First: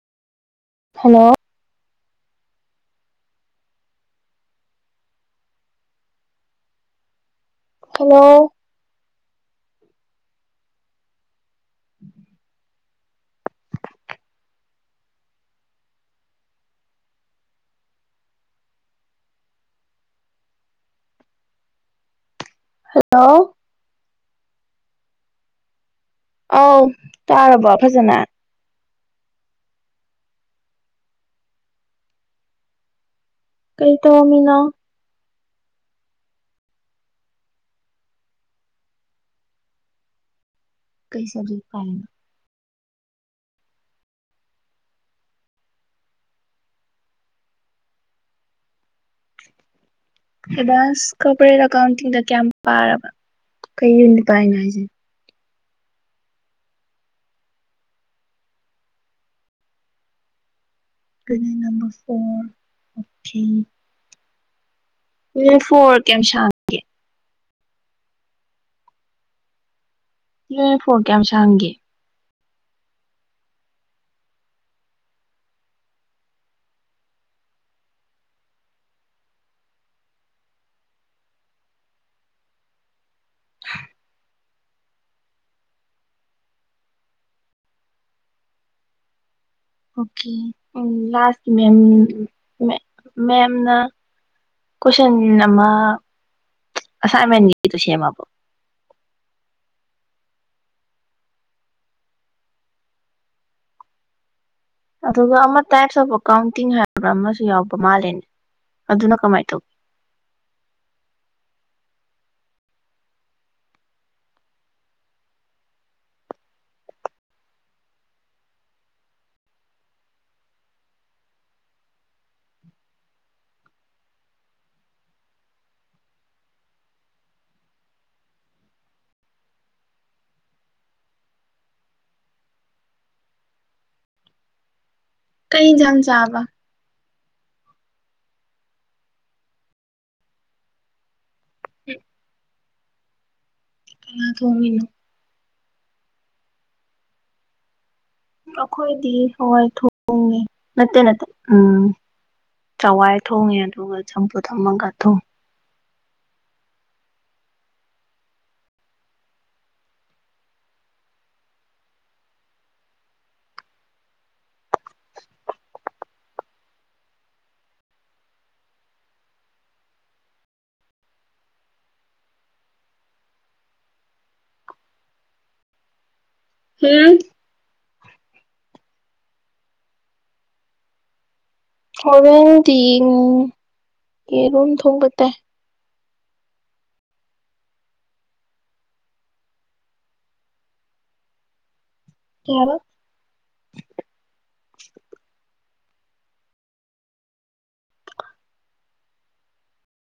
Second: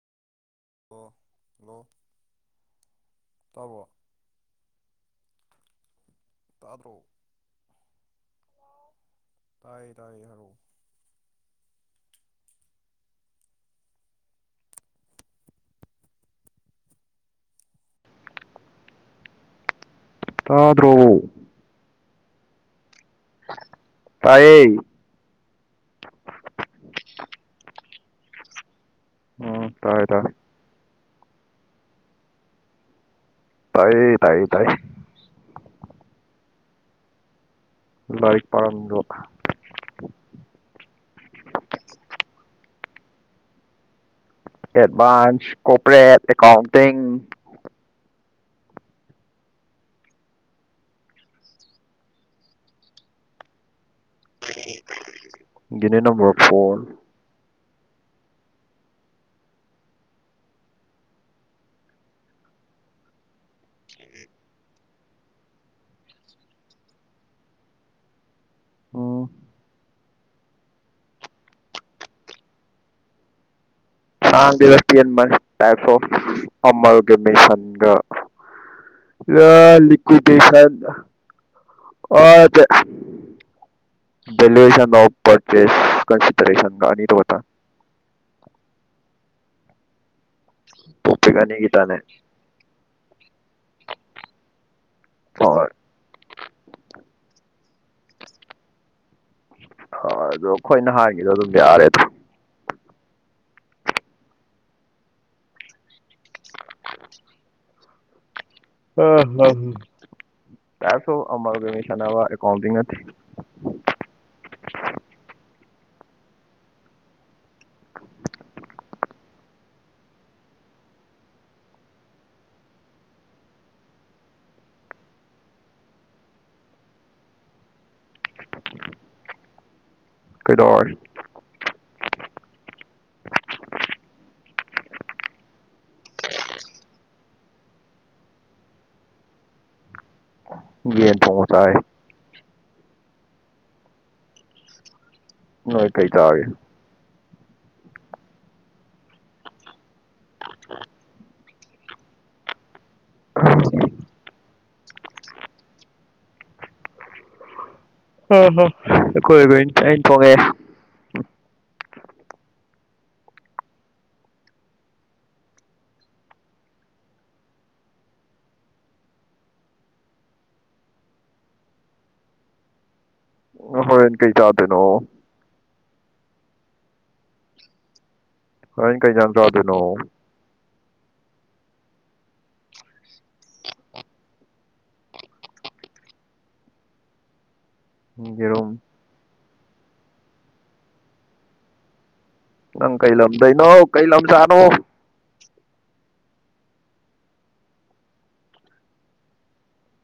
hello hello ꯇꯥꯕꯔꯣ ꯇꯥꯗꯔꯣ hello ꯇꯥꯌꯦ ꯇꯥꯌꯦ ꯍꯥꯏꯔꯛꯑꯣ ꯇꯥꯗ꯭ꯔꯣ ꯍꯂꯣ ꯇꯥꯏꯌꯦ ꯑꯥꯎ ꯇꯥꯔꯕꯣ ꯐꯖꯅ ꯎꯝ ꯇꯥꯔꯦ ꯇꯥꯔꯦ ꯀꯩ ꯇꯥꯏꯌꯦ ꯇꯥꯏꯌꯦ ꯇꯧꯔꯝꯃꯤꯅꯣ ꯇꯥꯏꯌꯦ ꯂꯥꯏꯔꯤꯛ ꯄꯥꯥꯔꯝꯃꯤꯕ ꯀꯩ ꯁꯕꯖꯦꯛ ꯄꯥꯏꯅꯣ advance corporate accounting advance corporate ꯑꯦꯀꯥꯎꯟꯇꯤꯡꯗ ꯀꯌꯥꯝ ꯄꯥꯔꯕ ꯀꯩ ꯌꯨꯅꯤꯠ ꯄꯥꯏꯅꯣ ꯍꯥꯏꯁꯦ unit number four unit number four okay unit four ꯀꯌꯥꯝꯁꯥꯡꯒꯦ ꯑꯣ ꯌꯨꯅꯤꯠ ꯐꯣꯔ ꯀꯌꯥꯝ ꯁꯥꯡꯒꯦ ꯁꯥꯡꯗꯦꯗ ꯇꯦꯟꯕꯅꯤꯥ ꯇꯥꯏꯞꯁ ꯑꯣꯐ ꯑꯃꯜꯒꯃꯦꯁꯜꯒ ꯂꯤꯀꯌ꯭ꯨ ꯗꯦꯁꯜ ꯚꯦꯔꯦꯁꯜ ꯑꯣꯐ ꯄꯔꯁꯦꯁ ꯀꯟꯁꯤꯗꯔꯦꯁꯜꯒ ꯑꯅꯤꯗꯣ ꯈꯛꯇꯅꯤ ꯑꯣꯀꯦ ꯎꯝ ꯇꯣꯄꯤꯛ ꯂꯥꯁꯀꯤ ꯃꯦꯝ ꯑꯅꯤꯒꯤꯇꯅꯦ ꯃꯦꯝꯅ ꯀꯣꯏꯁꯟ ꯍꯣꯏ ꯑꯃ ꯑꯁꯥꯏꯟꯃꯦꯟꯒꯤꯗꯨ ꯁꯦꯝꯃꯕꯣ ꯍ ꯑꯗꯣ ꯑꯩꯈꯣꯏ ꯅꯍꯥꯟꯒꯤꯗꯣ ꯑꯗꯨꯝ ꯌꯥꯔꯦ ꯑꯗꯨꯝ ꯑꯗꯨꯒ ꯑꯃ ꯇꯥꯏꯞꯁ ꯑꯣꯐ ꯑꯦꯀꯥꯎꯟꯇꯤꯡ ꯍꯥꯏꯕ꯭ꯔꯥ ꯑꯃꯁꯨ ꯌꯥꯎꯕ ꯃꯥꯜꯂꯦꯅꯦ ꯑ ꯑꯗꯨꯅ ꯀꯃꯥꯏꯅ ꯍ ꯇꯧꯒꯦ ꯇꯥꯏꯞꯁ ꯑꯣꯐ ꯑꯃꯥꯜꯒꯃꯦꯁꯜ ꯆꯥꯅꯕ ꯑꯦꯀꯥꯎꯟꯇꯤ ꯀꯩꯗꯧꯔꯤ ꯀꯩꯖꯥꯡ ꯆꯥꯕ ꯌꯦꯟ ꯊꯣꯡꯉꯥ ꯆꯥꯏꯌꯦ ꯀꯅꯥꯅ ꯊꯣꯡꯉꯤꯅꯣ ꯅꯣꯏ ꯀꯩꯆꯥꯔꯒꯦ ꯑꯩꯈꯣꯏꯗꯤ ꯍꯋꯥꯏ ꯊꯣꯡꯉꯦ ꯅꯠꯇꯦ ꯅꯠꯇꯦ ꯎꯝ ꯆꯋꯥꯏ ꯊꯣꯡꯉꯦ ꯑꯗꯨꯒ ꯆꯝꯐꯨꯠ ꯑꯃꯒ ꯊꯣꯡꯉꯦ ꯍꯝ ꯍ ꯑꯩꯈꯣꯏꯒꯤ ꯑꯩꯅ ꯊꯣꯡꯉꯦ ꯍꯣꯏꯅ ꯀꯩ ꯆꯥꯗꯅꯣ ꯍꯝ ꯍꫭꯔꯦꯟ ꯀꯩ ꯏꯟꯖꯥꯡ ꯆꯥꯗꯨꯅꫭ ꯍꫭꯔꯦꯟꯗꯤ ꯎꯝ ꯌꯦꯔꯨꯝ ꯊꫭ ꯊꯣꯡꯕ ꯇꯥꯏ ꯎꯝ ꯌꯦꯔꯨꯝ ꯀꯩ ꯍꯥꯏꯕ ꯅꯪ ꯀꯩ ꯂꯝꯗꯩꯅꯣ ꯀꯩ ꯂꯝꯖꯥ ꯅꯣ